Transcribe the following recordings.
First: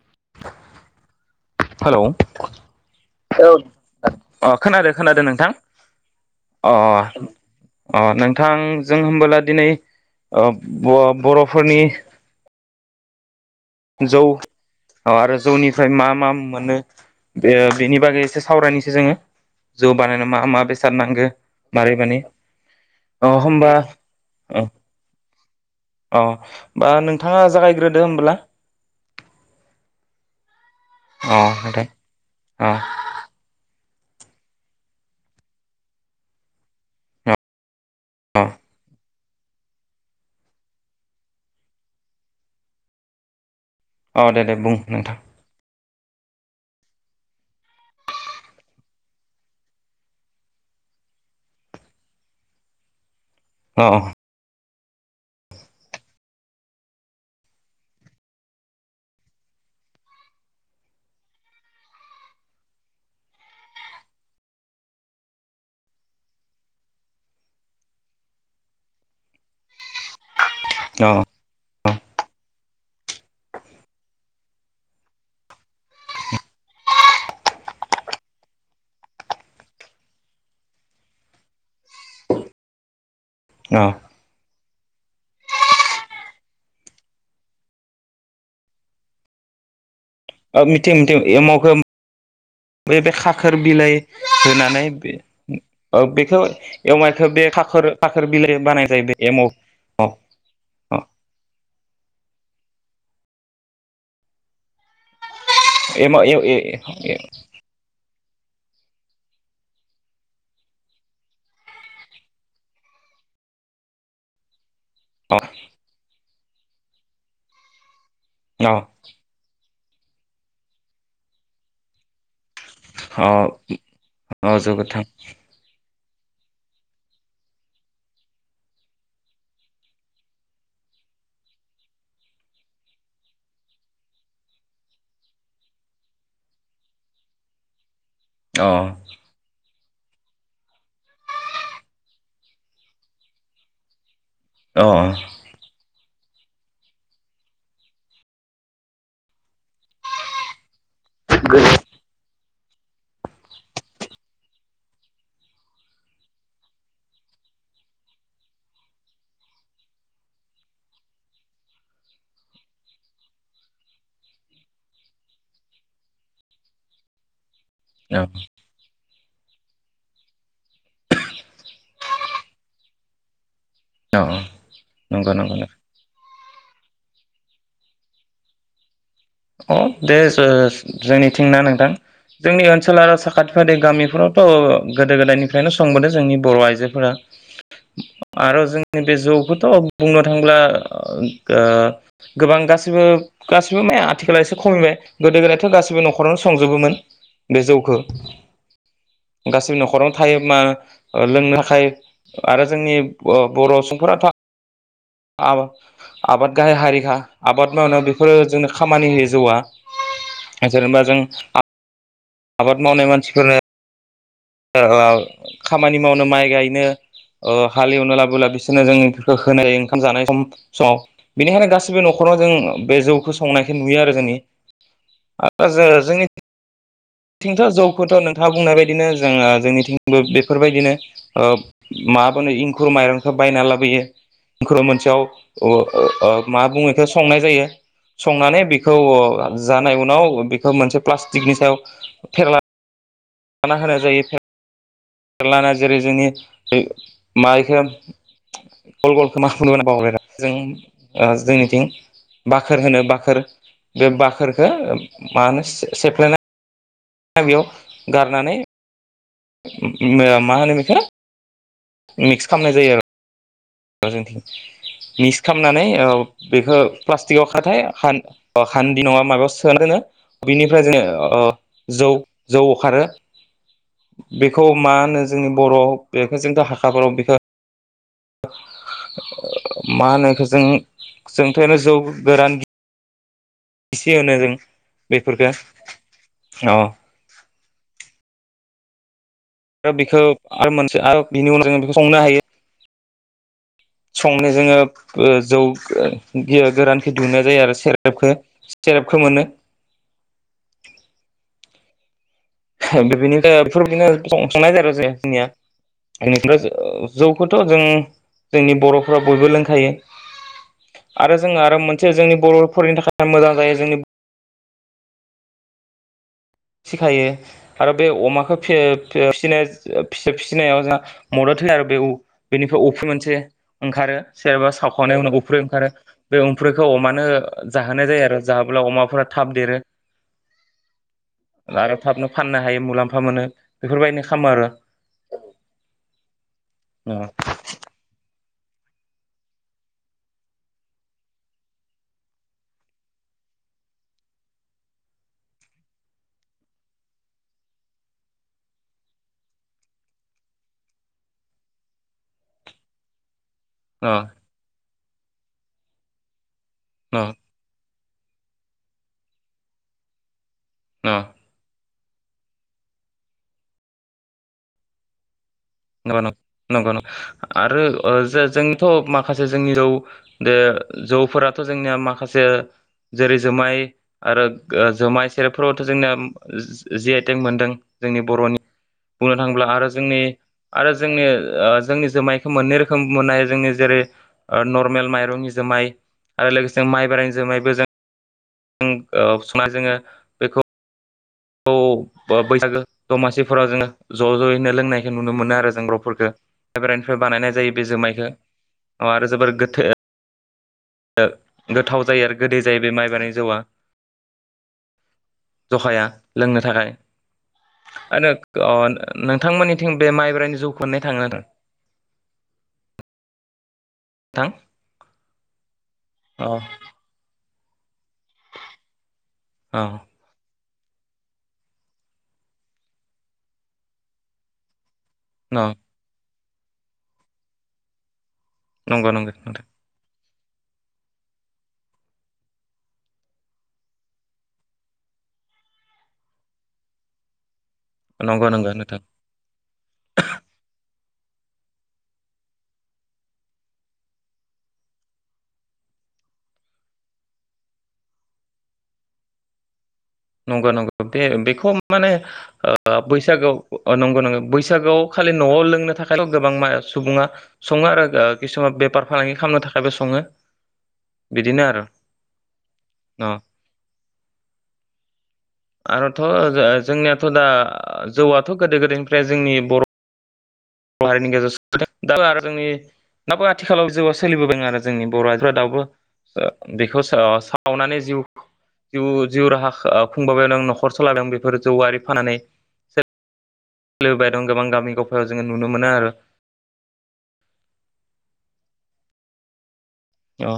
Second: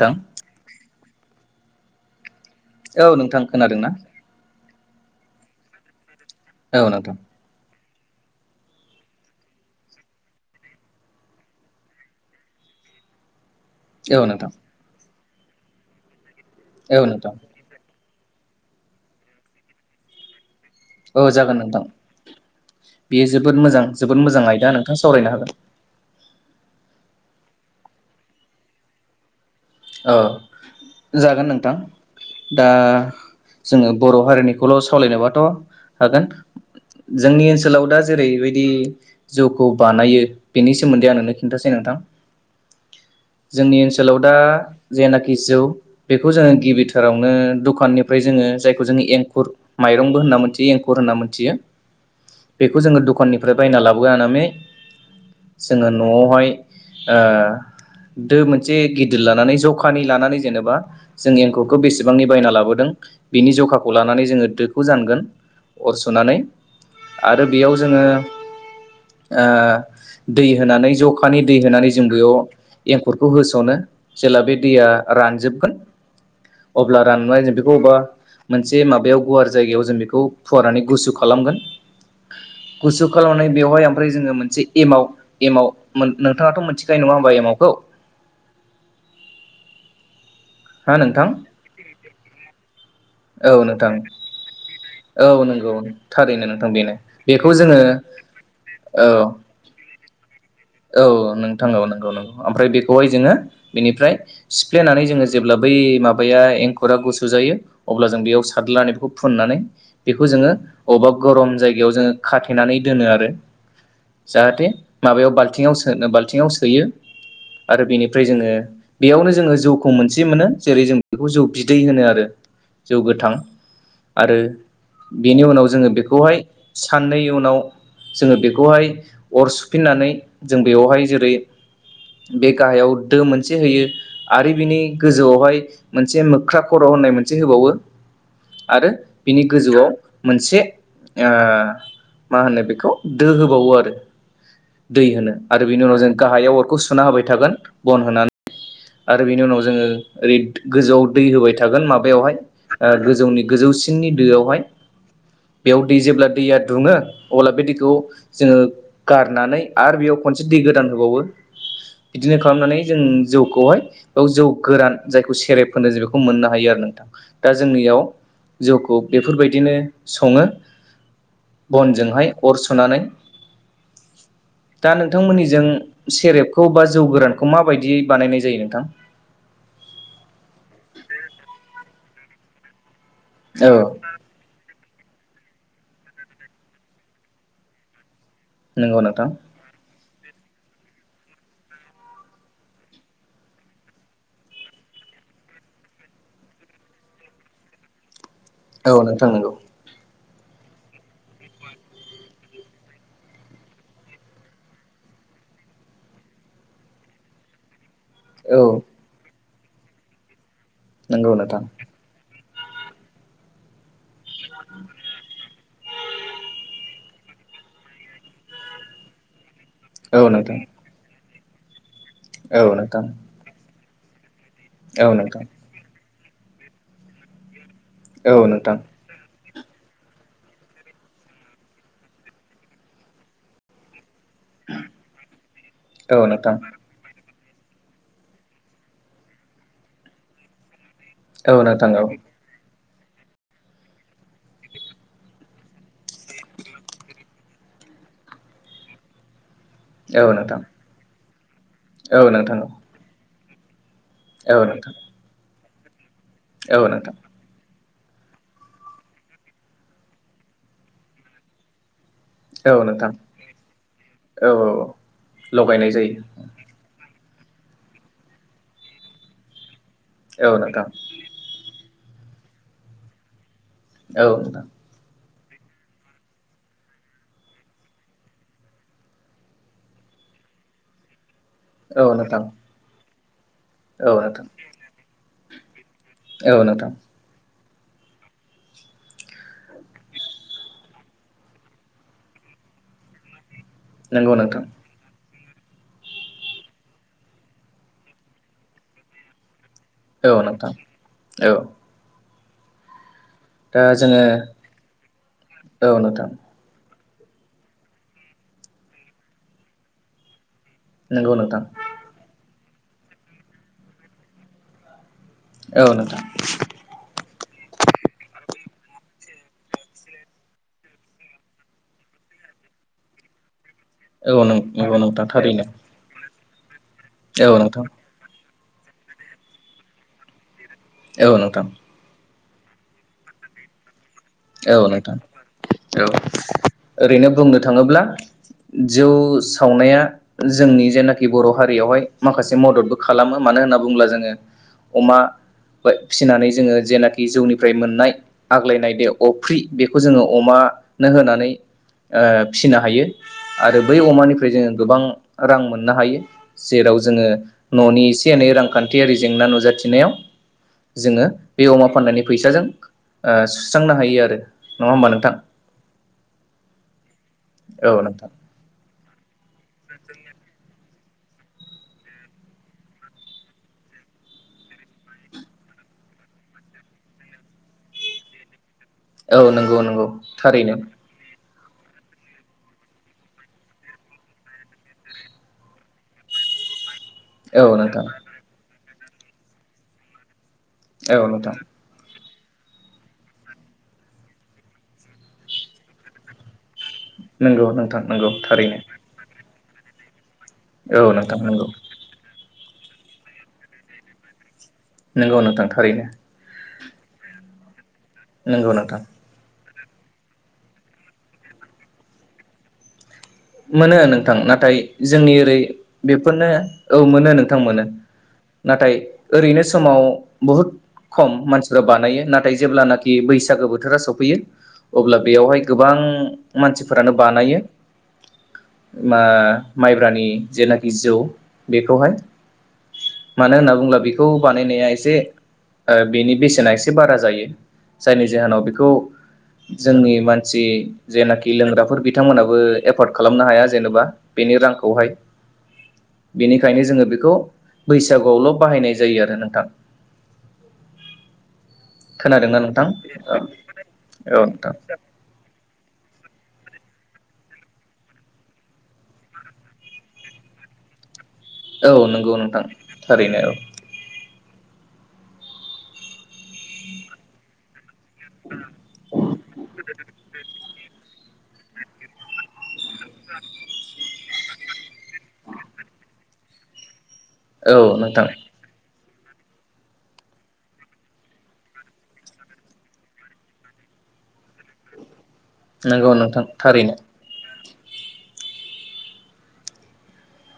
दां हेलौ औ नोंथां अ खोनादोंना खोनादों खोनादों नोंथां। अ औ नोंथां अ नोंथां जों होमबोला दिनै अ बर'फोरनि औ नोंथां। औ आरो जौनिफ्राय मा मा मोनो औ नोंथां ओ बिनि बागै एसे सावरायसै जोङो जौ बानायनायाव मा मा बे औ जागोन नोंथां अ बेयो जोबोद होमबा मोजां जोबोद मोजां अ आयदा नोंथां सावरायनो हागोन। अ बा नोंथाङा जागायग्रोदो होमबोब्ला अ जागोन नोंथां दा अ जोङो बर हारिनिखौल' सावलायनोबाथ हागोन अ जोंनि ओनसोलाव दा अ जेरैबायदि जौखौ बानायो बेनि सोमोन्दै आं नोंनो खिन्थासै नोंथां। जोंनि ओनसोलाव अ दा दे दे बुं नोंथां जेनाखि जौ बेखौ जोङो गिबिथारावनो दखाननिफ्राय जोङो जायखौ जोङो एंखुर माइरंबो होनना मोनथियो एंखुर होनना मोनथियो बेखौ जोङो दखाननि फ्राय बायना अ लाबोनानै जोङो न'आवहाय ओ दो मोनसे गिदिर लानानै जखानि लानानै जेनेबा जों एंखुरखौ बेसेबांनि बायना लाबोदों बिनि जखाखौ लानानै जोङो दोखौ जानगोन अर सुनानै आरो बेयाव जोङो ओ दै होनानै अ जखानि दै होनानै जों बेयाव एंखुरखौ होस'नो। जेला बे दैया रानजोबगोन अब्ला राननानै जों बेखौ अबेबा मोनसे माबायाव गुवार जायगायाव जों बेखौ फुवारनानै गुसु खालामगोन गुसु खालामनाय अ बेवहाय ओमफ्राय जोङो मोनसे एमाव एमाव नोंथाङाथ' मोनथिखायो नङा होमबा एमावखौ? ओ मिथिं हा मिथिं नोंथां औ एमावखौ बे खाखोर नोंथां बिलाइ होनानै बे औ नंगौ ओ बेखौ थारैनो नोंथां बेनो एवाइखौ बे बेखौ जोङो खाखोर खाखोर बिलाइ बानाय औ जायो बे एमाव औ। औ नोंथां नंगौ नंगौ आमफ्राय बेखौहाय जोङो बेनिफ्राय सिफ्लेनानै जों जेब्ला बै एम ए माबाया ए एंखुरा गुसु जायो अब्ला जों बेयाव सारलानि बेखौ फुननानै बेखौ जोङो अबेबा गरम जायगायाव जों खाथेनानै दोनो आरो जाहाथे माबायाव अ बाल बालथिंआव सोयो आरो बेनि जोङो अ बेयावनो जोङो जौ खौ मोनसे मोनो जेरै जों बेखौ जौ बिदै होनो आरो। जौ अ गोथां आरो अ जोबोद थां बेनि उनाव जोङो बेखौ बेखौहाय साननै उनाव जोङो बेखौहाय अर सुफिननानै जों बेयावहाय जेरै बे गाहायाव दो मोनसे होयो आरो बिनि गोजौआवहाय मोनसे मोख्रा खर' होननाय मोनसे होबावो। अ आरो बिनि गोजौआव मोनसे मा होनो बेखौ दो होबावो आरो। औ। दै होनो आरो उनाव जों गाहायाव अरखौ सुना होबाय थागोन बन होनानै आरो बेनि उनाव जोङो ओरै गोजौआव दै होबाय थागोन माबायावहाय। गोजौनि गोजौसिननि दोआवहाय बेयाव दै जेब्ला दैया दुङो अब्ला बे दैखौ जोङो गारनानै आरो बेयाव खनसे दै गोदान होबावो बिदिनो खालामनानै जों जौ गय औ जौ गोरान जायखौ सेरेब होनो जों बेखौ मोननो हायो आरो नोंथां। दा जोंनियाव अ जौखौ बेफोरबायदिनो सङो, बनजोंहाय अर सुनानै अ दा नंगौ नंगौ नोंथांमोननिजों सेरेब खौ बा जौ गोरानखौ माबायदियै बानायनाय जायो नोंथां? अ दे जो जोंनिथिंना नोंथां? जोंनि ओनसोल आरो साखाथि औ फाखाथि गामिफोरावथ गोदो गोदायनि बेखौनो संबोदों जोंनि बर आइजोफोरा। आरो नंगौ जोंनि बे नोंथां जौखौथ बुंनो थाङोब्ला ओ गोबां गासैबो गासैबो मा आथिखाल एसे खमिबाय गोदो गोदायथ गासैबो नखरावनो संजोबोमोन बे जौखौ। औ नोंथां नंगौ। गासैबो न'खरावनो थायो मा लोंनो थाखाय आरो जोंनि ओ बर सुबुंफोराथ आबा आबाद गाहाय हारिखा आबाद मावनायाव। फोर औ जों बे जौआ। जेनेबा जों नंगौ नोंथां आबाद मावनाय मानसिफोरनो [inaudible] खामानि मावनो माइ गायनो ओ हालेवनो लाबोना बिसोरनो जौफोरखौ होनाय ओंखाम औ जानाय सम नोंथां समाव बेनिखायनो गासै सैबो नखराव जों औ बे नोंथां जौखौ संनाय बेखो नुयो आरो जोंनि औ नोंथां आ जोङो जोंनि थिंथ' जौ खौथ औ नोंथाङा बुंनाय नोंथां बायदिनो जोङो जोंनिथिंबो बेफोरबायदिनो ओ माब ओनो इंखुर माइरंखौ बायना लाबोयो। [unintelligible] मोनसेयाव ओ औ ओ नोंथां मा बुङो बेखौ संनाय जायो संनानै बेखौ जानाय उनाव बेखौ मोनसे औ प्लास्टिकनि सायाव नोंथां औ। लाना होनाय जायो। फेरला ना जेरै जोंनि ओ माइखो गल गल खोमा खुलुमा बावबाय औ जों नोंथां ओ जोंनि थिं औ नोंथां बाखोर होनो बाखोर। बे औ बाखोरखौ नोंथां मा होनो सेफ्लेना औ नोंथां। बेयाव गारनानै मा होनो बेखो मिक्स खालामनाय औ जायो नोंथां आरो। औ औ मिक्स खालामनानै लगायनाय ओ जायो बेखो प्लास्टिकआव खाथाय हान-हान्दि नङा माबायाव सोना दोनो। औ नोंथां बिनिफ्राय जोङो अ जौ जौ अखारो। औ बेखौ नोंथां मा ओनो जोंनि बर' बेखौ जोंथ' हाखाफोराव बेखो मा होनो इखो जों सोंथायानो जौ औ नोंथां गोरान औ एसेयावनो जों बेफोरफोरखो औ नोंथां। आरो बेखौ आरो मोनसे आरो बिनि उनाव जों बेखौ संनो हायो। नंगौ संनो नोंथां जोङो। जौ गोरानख दुनाय जायो आरो सेरेपखौ सेरेपखौ मोनो। औ नोंथां औ ए बे बिनि। दा बेफोरबायदिनो जोङो सं-संनाय जादों आरो ज जोंनिया औ नोंथां जनिफ्राय। जौखौथ' जों जोंनि बर'फोरा बयबो लोंखायो। नंगौ आरो जोङो नोंथां आरो मोनसे जोंनि बर। फरायनायनि थाखाय मोजां जायो जोंनि। औ नोंथां। फिसिखायो आरो बे अमाखौ फिनाय फिसिनायाव जोंहा मदद होयो आरो बे बेनिफ्राय अफ्रि मोनसे। ओंखारो औ सेरेबा नंगौ सावखावनायनि नोंथां उनाव उफुरै थारैनो ओंखारो। बे उम्रि। खौ अमानो औ नोंथां जाहोनाय जायो आरो। जाहोयोब्ला अमाफोरा थाब देरो औ नोंथां आरो थाबनो फाननो हायो मुलाम्फा मोनो बेफोरबायदिनो खालामो आरो अ औ नोंथां औ ओरैनो बुंनो थाङोब्ला जौ सावनाया जोंनि जेनाखि बर' हारियावहाय माखासे मददबो खालामो मानो होनना बुङोब्ला जोङो अमा फिसिनानै जोङो जेनाखि जौनिफ्राय मोननाय आग्लायनायदैयाव अफ्रि बेखौ जोङो अमानो होनानै फिनो हायो आरो बै अमानिफ्राय जोङो गोबां रां मोननो हायो जेराव अ जोङो न'निइस रांखान्थियारि जेंना नुजाथिनायाव अ अ जोङो बे अमा फाननानै फैसाजों सुस्रांनो हायो आरो नङा होमबा नोंथां नंग-न नंगौ-न आरो औ नोंथां जोंथ' माखा जोंनि जौ दे जौफोराथ' जोंनिया माखासे जेरै जुमाय आरो जुमाय सेरेबफोरावथ' जोंनिया जि आइटेंग मोनदों जोंनि बर'नि बुंनो औ थाङोब्ला नंगौ आरो नंगौ जोंनि थार आरो जोंनि जोंनि जुमायखौ मोननै रोखोम मोननो हानाय जोंनि जेरै नर्मेल माइरंनि जुमाय आरो लोगोसे माइ औ नोंथां जों औ संना जोङो बेखौ औ नोंथां खौ बैसागो दमासिफोराव जोङो ज' ज'यैनो लोंनायखौ नुनो मोनो आरो जों बर 'फोरखौ मायब्रानिफ्राय बानायनाय नंगौ जायो बे नोंथां जुमायखौ नंगौ थारैनो अ आरो जोबोर गोथ थो औ नोंथां नंगौ गोथाव जायो आरोखि गोदै जायोै बे माइब्रानि जौआ नंगौ नोंथां थारैनो जखाया लोंनो थाखाय आरो अ नंगौ नोंथां नोंथांमोननि थिं बे माइब्रानि जौ मोनो थाङोदा मोनो नोंथां नाथाय जोंनि ओरै बेफोरनो अ औ मोनो नोंथां थांमोनो नाथाय ओरैनो समाव अ बहुद खम मानसिफ्रा बानायो नाथाय जेब्लानाखि बैसागो बोथोरा सफैयो अब्ला बेयावहाय गोबां मानसिफोरानो बानायो नंगौ मा नंगौ नोंथां माइब्रानि जेनाखि जौ बेखौहाय मानो होनना बुङोब्ला बेखौ बानायनाया एसे अ बेनि बेसेना एसे बारा जायो जायनि नंगौ जाहोनाव नंगौ बेखौ नोंथां जोंनि मानसि जेनाखि लोंग्राफोर बिथांमोनाबो एफर्ड खालामनो हाया जेनेबा बेनि रांखौहाय बेनिखायनो जोङो बेखौ बैसागुआवल' बाहायनाय जायो आरो नोंथां नंगौ नंगौ बे बेखौ माने खोनादोंना नोंथां बैसागोआव नंगौ औ नंगौ नोंथां बैसागोआव खालि न'आव लोङो नो थाखायल' गोबां सुबुङा सङो आरो किसुमान बेफार फालांगि खालामनो थाखायबो सङो बिदिनो आरो औ नंगौ नोंथां अ थारैनो औ आरोथ' जोंनियाथ' दा जौआथ' गोदो गोदायनिफ्राय जोंनि बर' बर हारिनि गेजेराव सदों दो आरो जोंनि दाबो आथिखालाव जउआव सोलिबोदों आरो जोंनि बर' हारिफ्रा दाबो बेखौ अ औ सावनानै जिउ नोंथां जिउ जिउ राहा आ खुंबोबाय दं न'खर सलादों बेफोर जौआरि फानानै सोलिबोबाय दं गोबां गामिगफ नंगौ नोंथां थारैनो औ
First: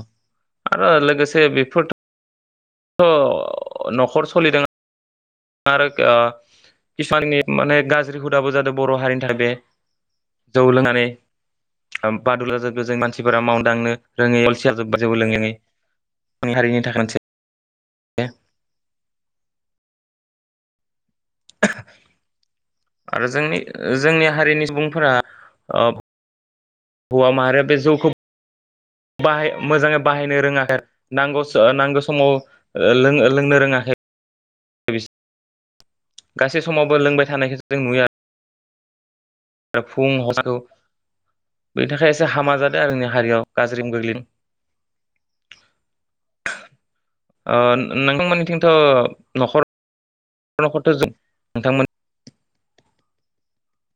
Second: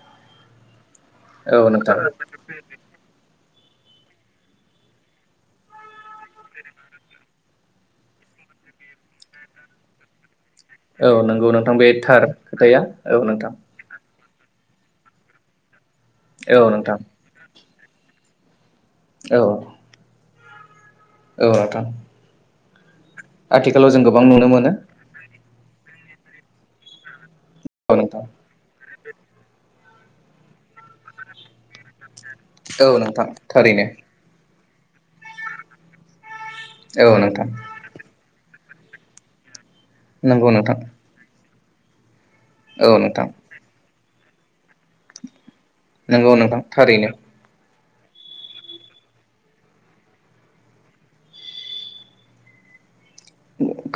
आ लोगोसे औ नोंथां बिफोरथ अ न'खर सोलिदों आरो आ किसुमाननि माने गाज्रि हुदाबो जादों बर' हारिनि थाखाय बे जौ लोंनानै औ नंगौ नोंथां बे थार खोथाया औ नोंथां लोङै अलसिया जोब्बा जेबो लोङिनि गावनि औ हारिनि नोंथां थाखायसे ए औ औ नोंथां आरो जोंनि आथिखालाव जों गोबां जोंनि नुनो हारिनि मोनो सुबुंफोरा आ होवा मार बे औ जौखो नोंथां बाहाय मोजाङै बाहायनो रोङाखै नांगौ नांगौ समाव औ लो नोंथां लोंनो थारैनो रोङाखै [unintelligible] गासै समावबो औ लोंबाय नोंथां थानायखौसो जों नुयो आरो फुं नंगौ हरखौ नोंथां बेनि थाखाय एसे हामा जादों औ आरोनि नोंथां हारियाव गाज्रि गोग्लैदों नंगौ नोंथां थारैनो नोंथांमोननिथिं थ' न'खर नखरथ' जों नोंथांमोन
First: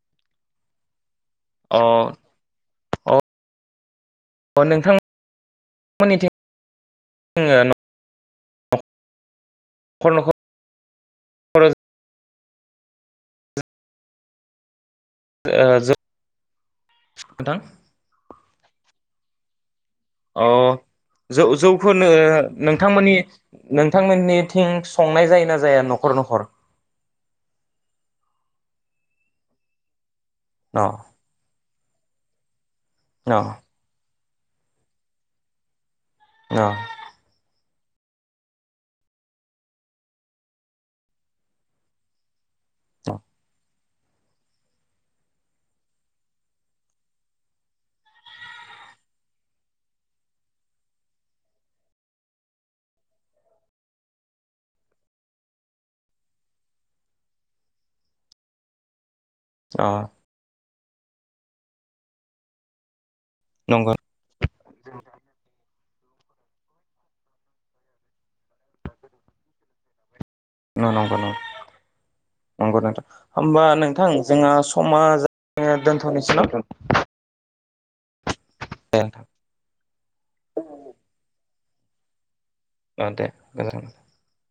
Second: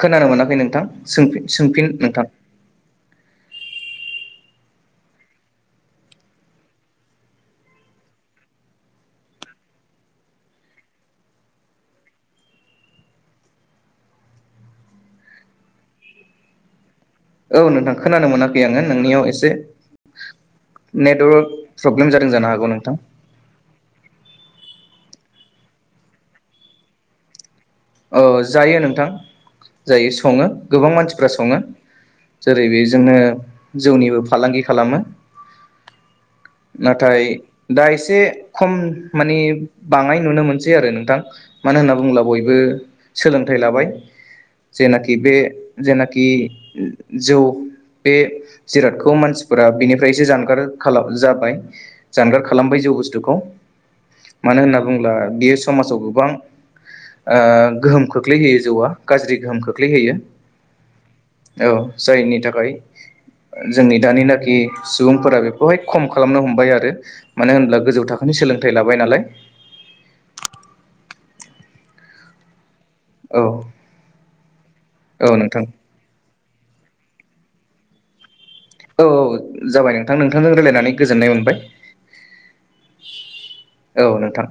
खोनानो मोनाखै नोंथां सोंफिन अ सोंफिन नोंथां अ नोंथांमोननिथिंङो नखर'नखर खर' ओ जो औ नोंथां खोनानो मोना यै आङो नोंनियाव एसे अ जौ नेटवर्क जौखौ प्रब्लेम ओ जादों जानो हागौ नोंथां नोंथांमोननि नोंथांमोननि थिंक्स संनाय जायो ना जाया न'खर न'खर औ जायो नोंथां जायो संङो अ गोबां मानसिफ्रा संङो जारै बे जोंनो अ जोंनिबो फालांगि खालामो अ नाथाय दा एसे खम माने बांङाय नुनो मोनसै आरो नोंथां मानो होनना बुङोब्ला बयबो सोलोंथाइ लाबाय जेनाखि बे जेनाखि जौ बे जिरादखौ मानसिफोरा बेनिफ्रायसो जानगार जाबाय जानगार खालामबाय जौ बुस्थुखौ मानो होनना बुङोब्ला बेयो समाजाव गोबां ओ गोहोम खोख्लैहोयो जौआ गाज्रि गोहोम अ खोख्लैहैयो औ जायनि थाखाय नंगौ जोंनि दानिनाखि सुबुंफोरा बेखौहाय खम खालामनो हमबाय आरो मानो होनब्ला गोजौ थाखोनि सोलोंथाइ लाबाय नालाय नंगौ नंगौ नंगौ नोंथां औ होमबा नोंथां जोंहा समा औ नोंथां दोनथ'नोसै ना औ औ औ जाबाय नोंथां नोंथांजों रायलायनानै गोजोननाय मोनबाय। अ दे मोजां औ नोंथां